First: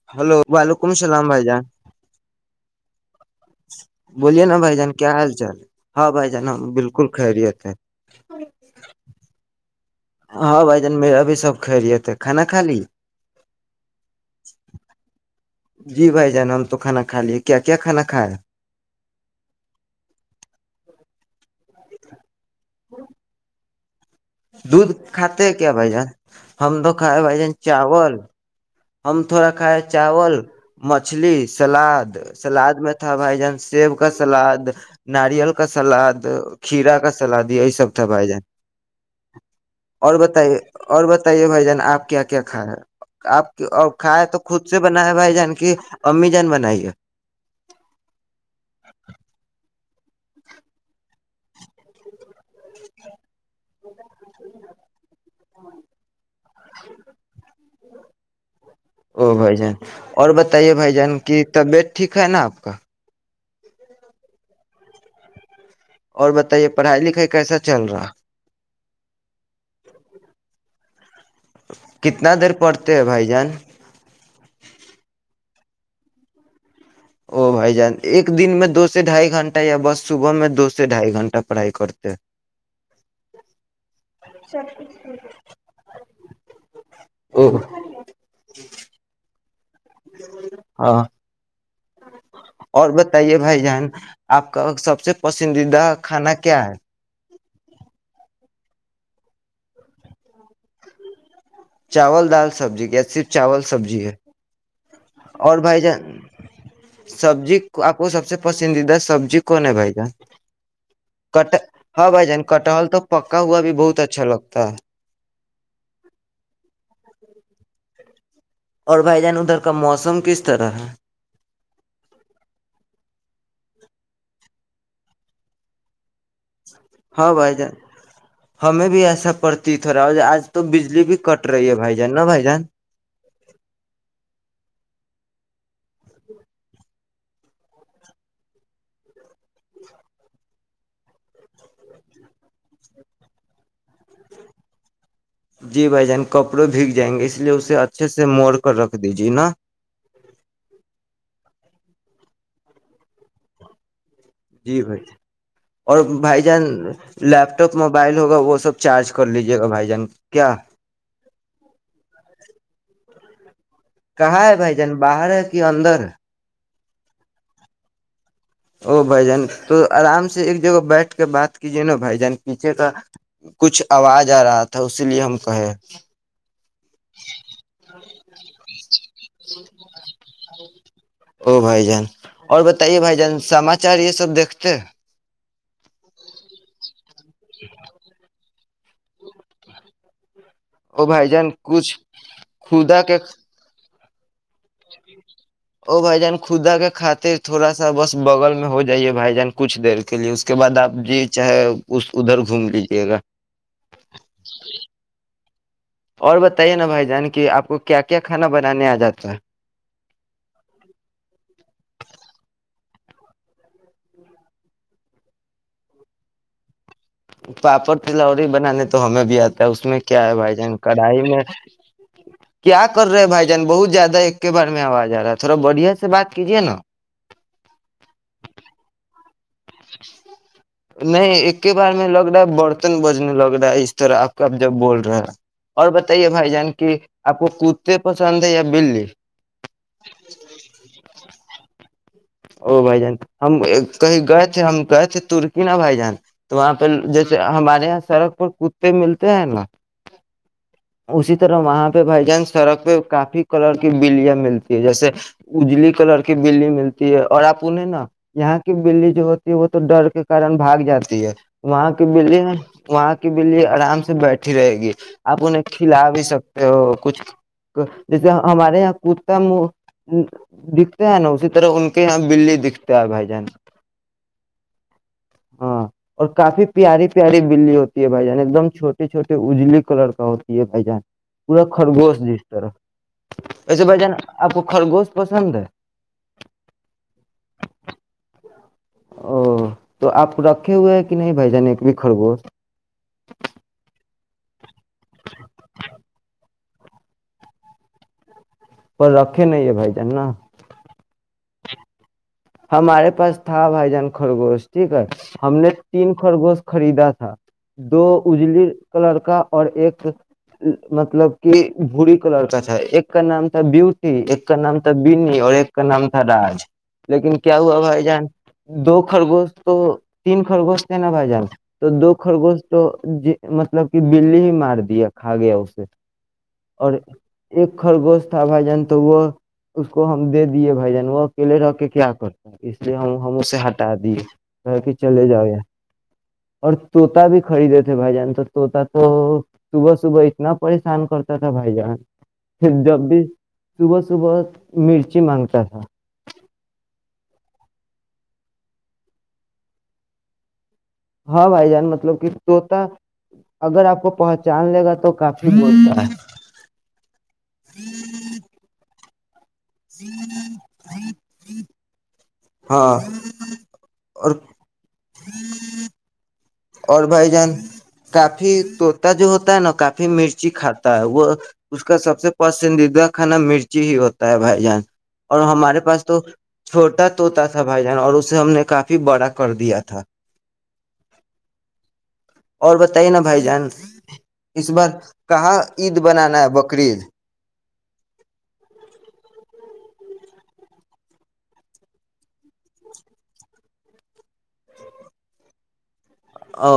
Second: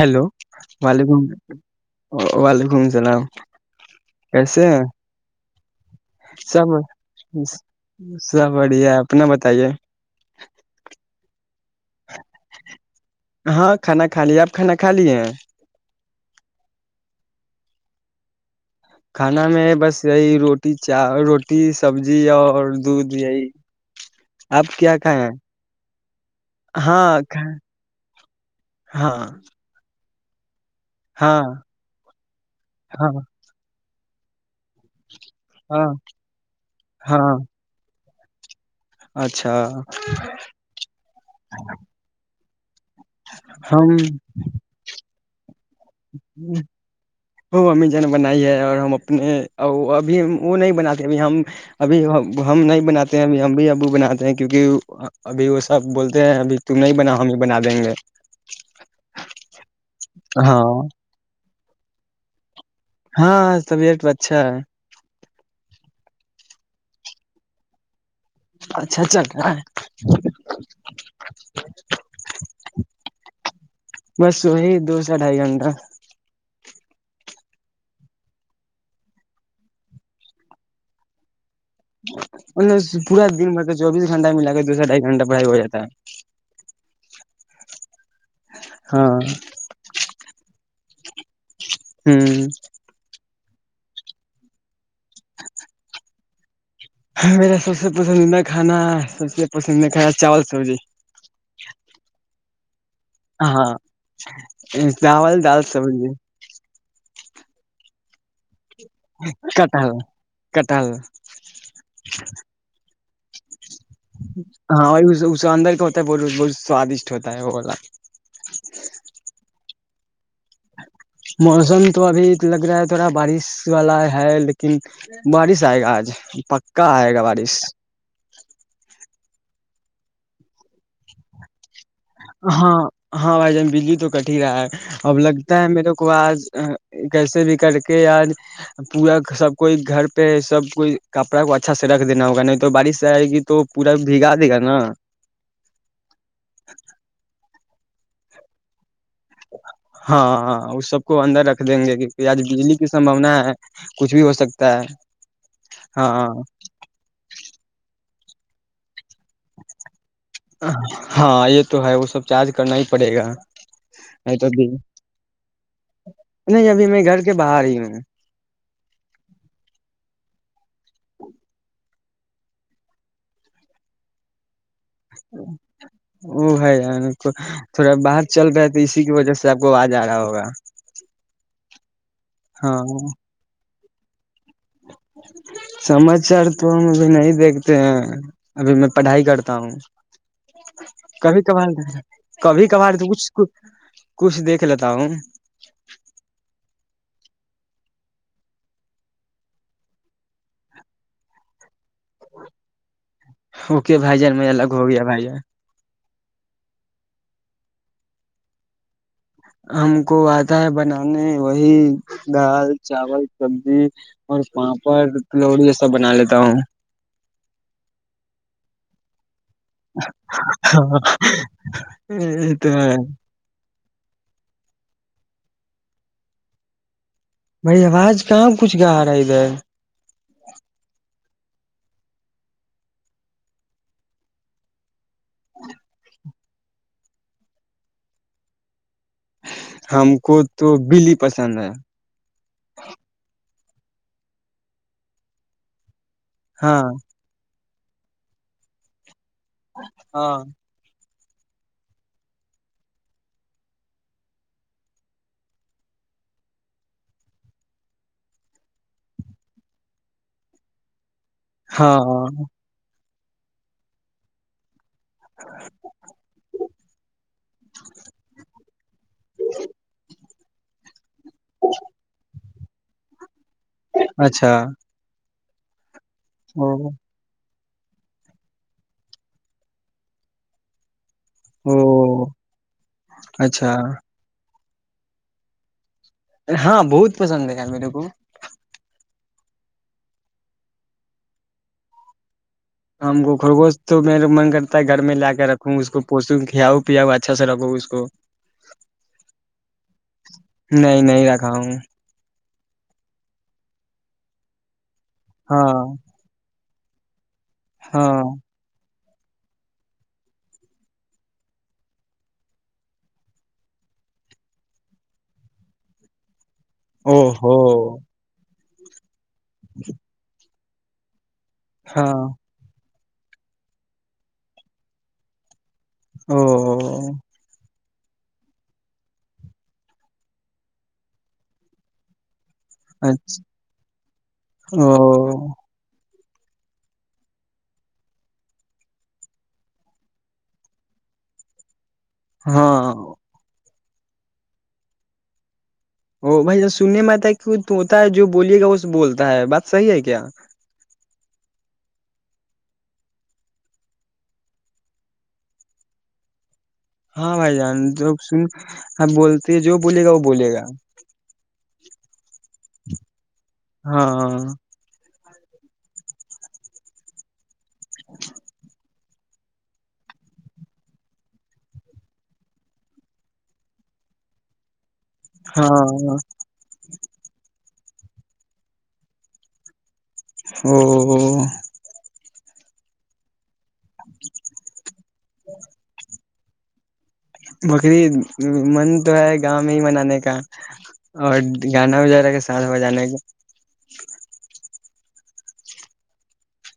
hello hello وعلیکم السلام بھائی جان وعلیکم السلام بولیے نا کیسے بھائی ہیں جان کیا حال چال ہے ہاں بھائی جان سب ہم بالکل خیریت ہے سب بڑھیا ہے اپنا بتائیے ہاں بھائی جان میرا بھی سب خیریت ہے کھانا کھا لی ہاں کھانا کھا لی آپ کھانا کھا لی ہیں نا ہم تو کھانا کھایاے کیا کیا کھا کھا ہے کھانا میں بس یہی روٹی چا روٹی سبزی آ اور دودھ یہی آپ دودھ کیا کھائے کھاتے ہیں کیا بھائی جان ہم تو کھ ہاں بھائی جان کھا- چاول ہاں ہم تھوڑا کھائے چاول مچھلی ہاں سلاد سلاد میں تھا ہاں بھائی جان سیب کا سلاد ناریل کا ہاں سلاد کھیرا کا ہاں سلاد یہی سب ا پائے جائ [unintelligible] اچھا اور بتائیے اور بتائیے بھائی جان آپ کیا کیا کیا کھا یا آپ اور کھائے ہم تو خود سے بنا بھائی جان کی امی جان بنائی ہے وہ امی جا ن بنائی ہے اور ہم اپنےب اب وہ نہیں بناتے اب ہم ابھی ہم نہیں بناتے ہیں اب ہم اب ابو بناتے ہیں کیونکہ ابھی وہ سب بولتے ہیں اب تم نہیں بنا ہمیں بنا دیں گے او بھائی جان اور ہاں بتائیے بھائی جن کی طبیعت ٹھیک ہے نا آ کا ہاں سبیکٹ اچھا ہے اور بتائیے پڑھائی لکھائی کیسا چل رہا اچھاچ چل کتنا دیر پڑتے ہے بھائی جان آچھا ا بھائی جان ایک دن میں دو سے ڈھائی گھنٹہ یا بس صبح میں دو سے ڈھائی گھنٹہ پڑھائی کرتے ہیں مط پورا دن مطلب چوبیس گھنٹہ ملا کے دو سو ڈھائی گھنٹہ پڑھائی ہو جاتا او ہاں ج ہاں ہوں اور بتائیے بھائی جان آپ کا سب سے پسندیدہ کھانا کیا ہے میرا سب سے پسندیدہ کھانا سب سے پسندیدہ کھانا چاول سبزی چاول دال سبزی صرف چاول ہاں سبزی ہے چاول اور دال بھائی سبزی جان سبزی آپ کو سب سے پسند پندیدہ سبی کون ہے بھ کٹہل کٹہل ج ہاں بھ جان کٹحل تو پکا ہوا بھی بہت اچھا لگتا ہے ہاں وہ اس اندر کا ہوتا ہے بول ب سوادشٹ ہوتا ہے وہ بولا اور بائی جان ادھر کا موسم کس طرح ہے موسم تو ابھی لگ رہا ہے تھوڑا بارش والا ہے لیکن بارش آئے گا آج پ ہاں بھائی جان ہمیں بھی ایسا پڑتی تھ رہا آج تو بجلی بھی کٹ رہی ہے بھائی جان نا بھائی جان ہاں ہاں بھائی جان بجلی تو کٹ ہی رہا ہے اب لگ تا ہے میرے کو آج کیسے بھی کر کے آج پورا سب کوئی گھر پہ سب کوئی کپڑا کو اچھا سے رکھ دینا ہوگا نہیں تو بارش سے آئے گی تو پورا بھگا دے گا نا جی بھائی جان کپڑوں بھیگ جائیں گے اس ے اسے اچھے سے موڑ کر رکھ دیجیے نا ہاںاں اس سب کو اندر رکھ دیں گے کیونکہ آج بجلی کی سمباونا ہے کچھ بھی ہو سکتا جی ہے بھائیے [inaudible] اور ہاں بھائی جان لیپٹاپ بائل ہوا وہ سب چارج کر لیجیے گا بھائی جان کیا ہاں یہ تو ہے وہ سب چارج کرنا ہی پڑے گا [inaudible] کہاں تو ہے ابھی بھائی جان باہر ہے کہ اندر نہیں ابھی میں گھر کے باہر ہی ہوں او بھائی جان تو آرام سے ایک بیٹھ کے بات کیجیے نا بھائی [inaudible] جن پیچھے کا کچھ آواز آ رہا تھا تھا اسی لیے ہم کہیں وہ ہے تھوڑا باہر چل رہا ہے تو اسی کی وجہ سے آپ کو آواز آ رہا ہوگا جن [inaudible] اور بتائیے ہاں بھائی جان سمج چار یہ سب دیکھتے سماچار تو ہم بھی نہیں دیکھتے ہیں ابھی میں پڑھائی کرتا ہوں او بھائی کبھی جان کبھار کچھ کبھی کبھار خدا کے کچھ ک کچھ دیکھ لیتا ہوں ط تھوڑا سا بس بغل میں ہو جائیے بھائی جان کچھ دیر کے لیے اس کے بد آپ جی چاہے اس ادھر گھوم لیجیے گا اوکے بھائی جان میںج الگ ہو گیا بھائی جان اور بتائیے نا بھائی جان کی آپ کو کیا کیا کھانا بنانے آ جاتا ہے ہم کو آتا ہے بنانے وہی گال چاول سبزی اور پاپڑ تلوڑی یہ سب بنا لیتا ہوں پاپڑ تلوڑی بنانے تو ہمیں بھی آتے اس میں کیا ہے بھائی جان کڑھائی میں یہ تو کیا ہے کر رہے بھائی جان بہت زیادہ ایک کے بار میں آواز آ رہا ہے تھوڑا بڑھیا سے بات کیجے نا بھائی آواز کہاں کچھ گا رہا ہے ادھر نہیں کے بارے میں لگ رہا ہے برتن بجنے لگ رہا ہے اس طرح آپ کا اب جب بول رہا ہے اور بتائیے بھائی جان کی آپ کو کتے پسند ہے یا بلی ہم کو تو بلی پسند ہے او بائی جانتا ہم کہیں گئے تھے ہم گئے تھے ترک نا بھائی جان تو وہاں ہاں پہ جیسے ہمارے یہاں سڑک پر کتے ملتے تین ہاں ل اسی طرح وہاں پہ بھائی جان سڑک پہ کافی کلر کی بلیاں ملتی ہے جیسے اجلی کلر کی بلی ملتی ہے اور آپ انہیں نا یہاں کی بلی جو ہوتی ہے وہ تو ڈر کے کارن بھاگ جاتی ہے وہاں کی بلی ہاں وہاں کی بلی آرام سے بیٹھی رہے گی آپ انہیں کھلا بھی سکتے ہو کچھ جیسے ہمارے یہاں کتا م د [unintelligible] ہیں نا اسی طرح [unintelligible] اچھا ہاں اور کافی او پیاری پیاری بلی ہوتی ہے بھائی جان ایک دم چھٹے چھوٹے اجلی کلر کا ہوتی ہے بھائی جان پورا او خرگوش جس طرف اچھا ایسے بھ جان آپ خرگوش پسند ہے ہاں بہت پسند ہے یار میرے کو او تو آپ کو رکھے ہوئے ہیں کہ نہیں بھ جان ایک بھی خرگوش ہم گو خرگوشت تو میرا من کرتا ہے گھر میں لا کے رکھو اس کو پوسو کھیاؤ پیاؤ اچھا سے رکھو اس کو پر رکھے نہیں ہے بھائی ج ن گھاؤ ہمارے پاس تھا بھائی جان خرگوشتی کر ہم ہاں نے تین خرگوشت خریدا تھا دو ہاں اجلی ک لڑکا اور ایک مطلب کی بھوری کا لڑکا تھا ایک کا نام تھا بیوٹی ایک کا نام تھا بینی اور ایک کا نام تھا راج او لیکن ہو کیا ہوا بھائی جان دو خرگوست تو تین خرگوست س ن ب جار تو دو ہاں خر گوش تو ج مطلب کہ بلی ہی مار دیا کھا گیا اسے او اور ایک خرگوش تھا بھائی جان تو وہ اس کو ہم دے دیے بھائی جان وہ اکیلے رہ کے کیا اس لیے ہم ہم اچھا اسے ہٹا دیے کہ کہ چلے جاؤے او اور طوتا بھی خرید دیتے بھائی جان اور طوطا تو صبح صبح اتنا پریشان کرتا تھا بھائی جان پھر ہاں جب بھی صبح صبح مرچی مانگتا ا بھائی سننے میں آتا ہے کی ہوتا ہے جو بولیے گا وہ بولتا ہے بات صحیح ہے کیا ہاں بھائی جان مطلب کہ طوتا اگر اپ کو پہچان لے گا تو کافی بولتا ہے ہاں بھائی جان ج س بول اسے جو بولیے گا وہ بولے گا ہاں ہا اور ہا [inaudible] اور بھائی جان کافی تو طوطا جو ہوتا ہے نا کافی مرچی کھاتا ہے وہ اس کا سب سے پسندیدہ خانہ مرچی ہوتا ہے بھائی جان اور ہمارے پاس تو ہاں چھوٹا طوطا تھا بھائی جان اور اسے ہم نے کافی بڑا کر دیا تھا [inaudible] اور بتائیے نا بھائی جان اس بار کہاں عید بنانا ہے بکرءی عید بکر عید من تو ہے گاؤں میں ہی بنانے کا اور ہ کے ساتھ بجانے کا او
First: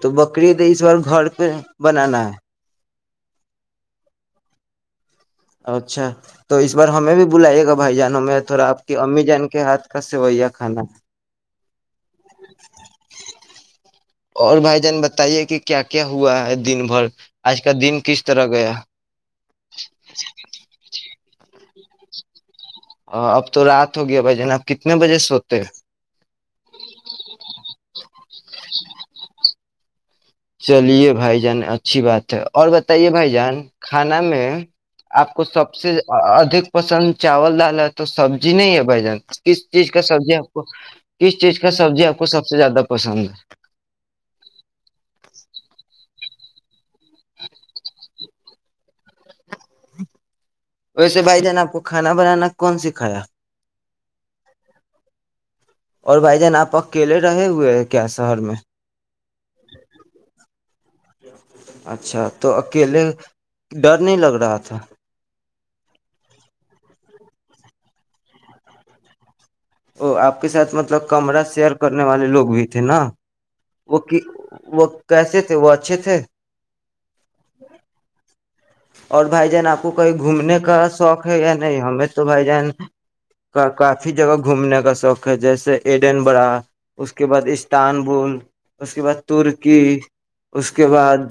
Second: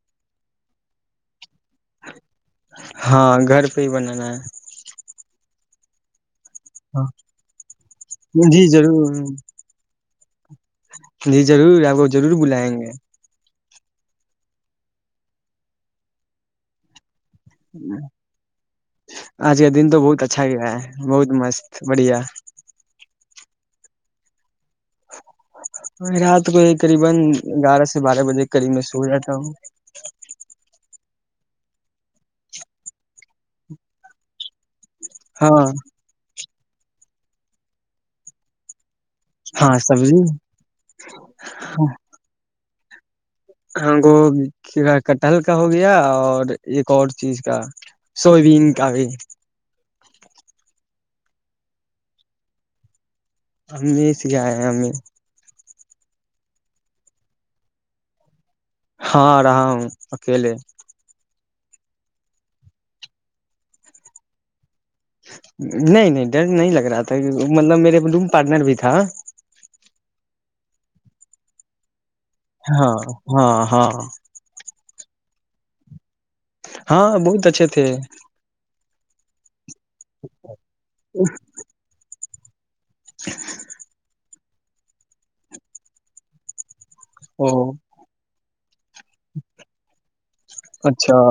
تو بکری تو اس بار گھر پہ بنانا ہے ہاں گھر پہ ہی بنانا ہے اچھا تو اس بار ہمیں بھی بلائیے گا بھائی جان ہمیں جی تھوڑا آپ کے ضرور امی جان کے ہاتھ کا سویاں جی ضرور آپ کو ضرور بلائیں گے اور بھائی جان بتائیے کہ کیا کیا ہوا ہے دن بھر آج کا دن کس طرح گیا اج کا دن تو بہت اچھا گیا ہے بہت مست بڑھیا اب تو رات ہو گیا بھائی جان آب کتنے بجے سو رات میں قریبا اغیارہا سے بارہا بجے کے قریب میں سو جاتا ہوں چلیے بھائی جان اچھی بات ہے اور بتائیے بھائی جان کھانا میں آپ کو ہاں سب سے ادک پسند چاول ڈال ہے تو سبزی نہیں ہے بھ جان کس چیز کا سبزی آپ کو کس چیز کا سبزی آپ کو سب سب سے زیادہ پسند ہے ہگو ک ب کٹہل کا ہو گیا اور اور ایک اور چیز کا سویابین کا بھی ویسے بھائی جان نے آ کو کھانا بنانا کون سکھایا ہممی سے گ آ ہیں ہمیں اور بھائی جان آپ اکیلے رہے ہوئے ہیں کیا شہر میں ہاں رہا ہوں اکیلے اچھا تو اکیلے ڈر نہیں لگ رہا تھا نہیں نہیں ڈر نہیں لگ رہا تھا مطلب میرے روم پارٹنر بھی تھا ا آپ کے سھ مطلب کمرہ شیئر کر نے والے لوگ بھی تھے ہاں نا ہاں ہاں وہک وہ کیسے تھے وہ اچھے تھے ہاں بہت اچھے تھے اور بھائی جان آپ کو کو کہیں گھومنے کا شوق ہے یا نہیں ہمیں تو تو بھائی جان کافی جگہ گھومنے کا شوق ہے جیسے ایڈن بڑا اس کے بعد او استانبول اس کے بعد ترکی اس کے اچھا بعد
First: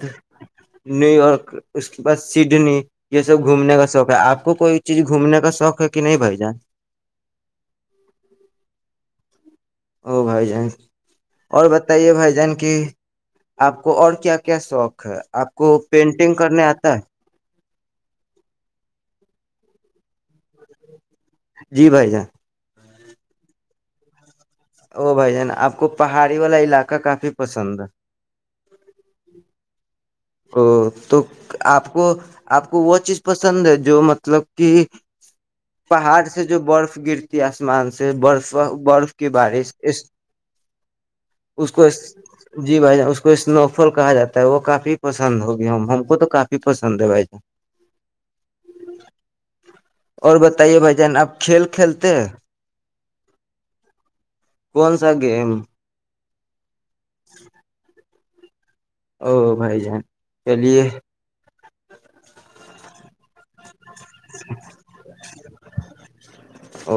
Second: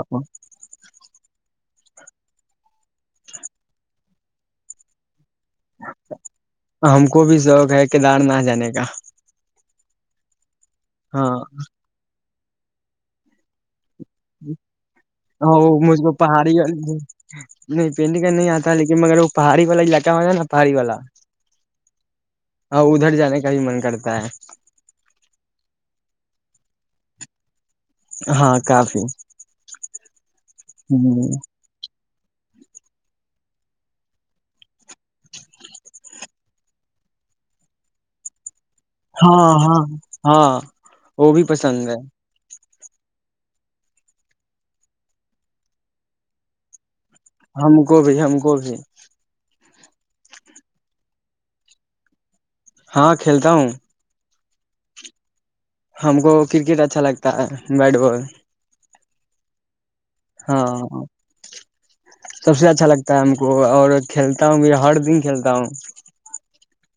نیو یارک اس [inaudible] بس سڈنی یہ سب گھومنے کا شوق ہے آپ کو کوئی چیز گھومنے کا شوق ہے کہ نہیں بھائی جان ہم کو بھی شوق ہے کیدار نہھ جانے کا او بائی جائیں ہاں اور بتائیے بھائی جان کہ آپ کو اور کیا کیا شوق ہے آپ کو وہ مجھ پینٹنگ پہاڑی کرنے آتا ہے نہیں پینٹنگ کرنے نہیں آتا لیکن مگر وہ پہڑی والا علاقہ ہو نا نا پہڑی والا جی بھائی جان ہاں ادھر جانے کا بھی من کرتا ہے او بھائی جان آپ کو پہاڑی والا علاقہ کافی پسند ہے ہاں کافی ا تو ہ آپ کو آپ کو وہ چیز پسند ہے جو مطلب کہ پہاڑ سے جو برف گرتی ہے آسمان سے برف برف کی ہاں بارش ہاں ہاں وہ بھی اس پسند کو ہے جی بھائی جان اس کو اسنو فال کہا جاتا ہے وہ کافی پسند ہوگی ہم ہم کو تو کافی پسند ہے بھائی جان ہم کو بھی ہم کو بھی اور بتائیے بھائی جان آپ کھیل کھیلتے ہیں ہاں کھیلتا ہوں کون سا گیم ہم کو کرکٹ اچھا لگتا ہے بیٹ بال او بھائی جان ہاں چلیے سب سے اچھا لگتا ہے ہم کو اور کھیلتا ہوں بھی ہر دن کھیلتا ہوں او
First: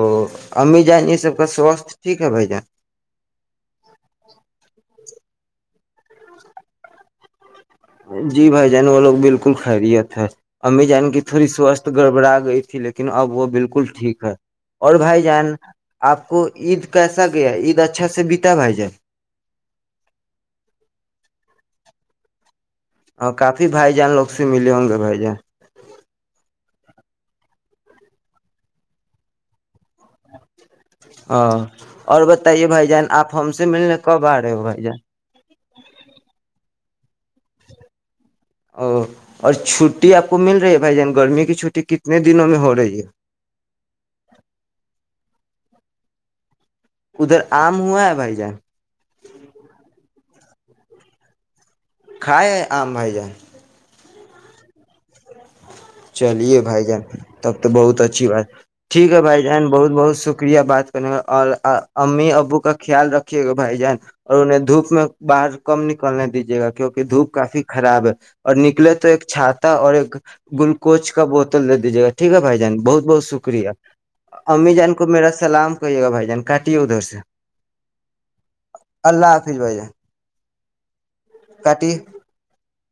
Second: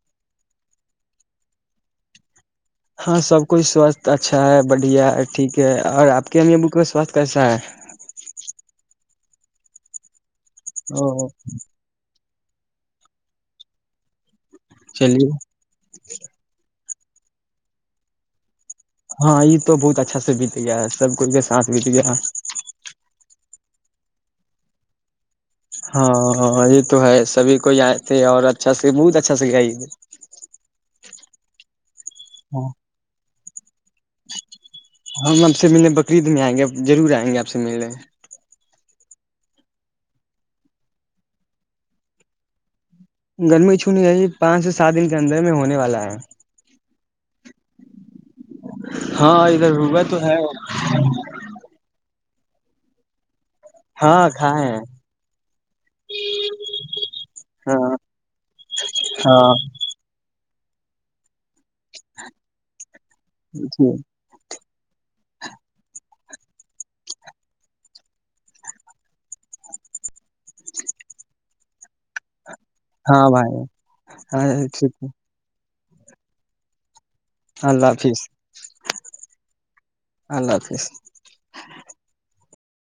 امی جان یہ سب کا سوستھ ٹھیک ہے بھ جان ہاں سب کچھ سواستھ اچھا ہے بڑھیا ہے ٹھیک ہے اور آپ کے ہم یہ ب سواستھ کیسا ہے جی بھائی جان وہ لوگ بالکل کھا رہییا تھا امی جانے او تھوڑی سوستھ گڑبڑا گئی تھی لیکن اب وہ بالکل ٹھیک ہے اور بھائی چلیے جان آپ کو عید کیسا گیا عید اچھا سے بتا بھائی جائے ہاں یہ تو بہت اچھا سے بیت گیا سب کوئی کے سانس بیت گیا کافی بھائی جان لگ سے ملے ہوں گے بائی جیں ہاںاں یہ تو ہے سبھی کو یہ تھے اور اچھا سے بہت اچھا سے گ ہاں اور بتائیے بھائی جان آپ ہم سے ملنے کب آ رہے ہو بھائی جان ہم اب سے منے بقرریید میں آئیں گے ضرور آئیں گے آپ سے ملنے او اور چھٹی آپ کو مل رہی ہے بھائی جان گرمی کی چھٹی کتنے دنوں میں ہو رہی ہے گرمی نے والا ہے ادھر آم ہوا ہے بھائی جان ہاں ادھر روبا تو ہے [inaudible] کھائے آم بھائی جان ہاں کھائے چلیے بھائی جان تب تو ہاں بہت اچھی بات ٹھیک ہے بھائی ہاں جان بہت بہت شک شکریہ بات کرنا اور امی ابو کا خیال رکھیے گا بھائی جان ٹھیک اور انہیں دھوپ اس میں باہر کم نکلنے دیجیے گا کیونکہ دھوپ کافی خراب ہے اور نکلے تو ایک چھاتات اور ایک گلوکوچ کا بوت جیےاٹیک ہے بھائ بہت بہت ہاں بھائی شکریہ ہاں امی جان ٹھیک کو ہے میرا سلام [inaudible] کہئیے گا بائی جان کاٹے ا دھر سے اللہ حافظ اللہ اللہ حافظ جی کٹی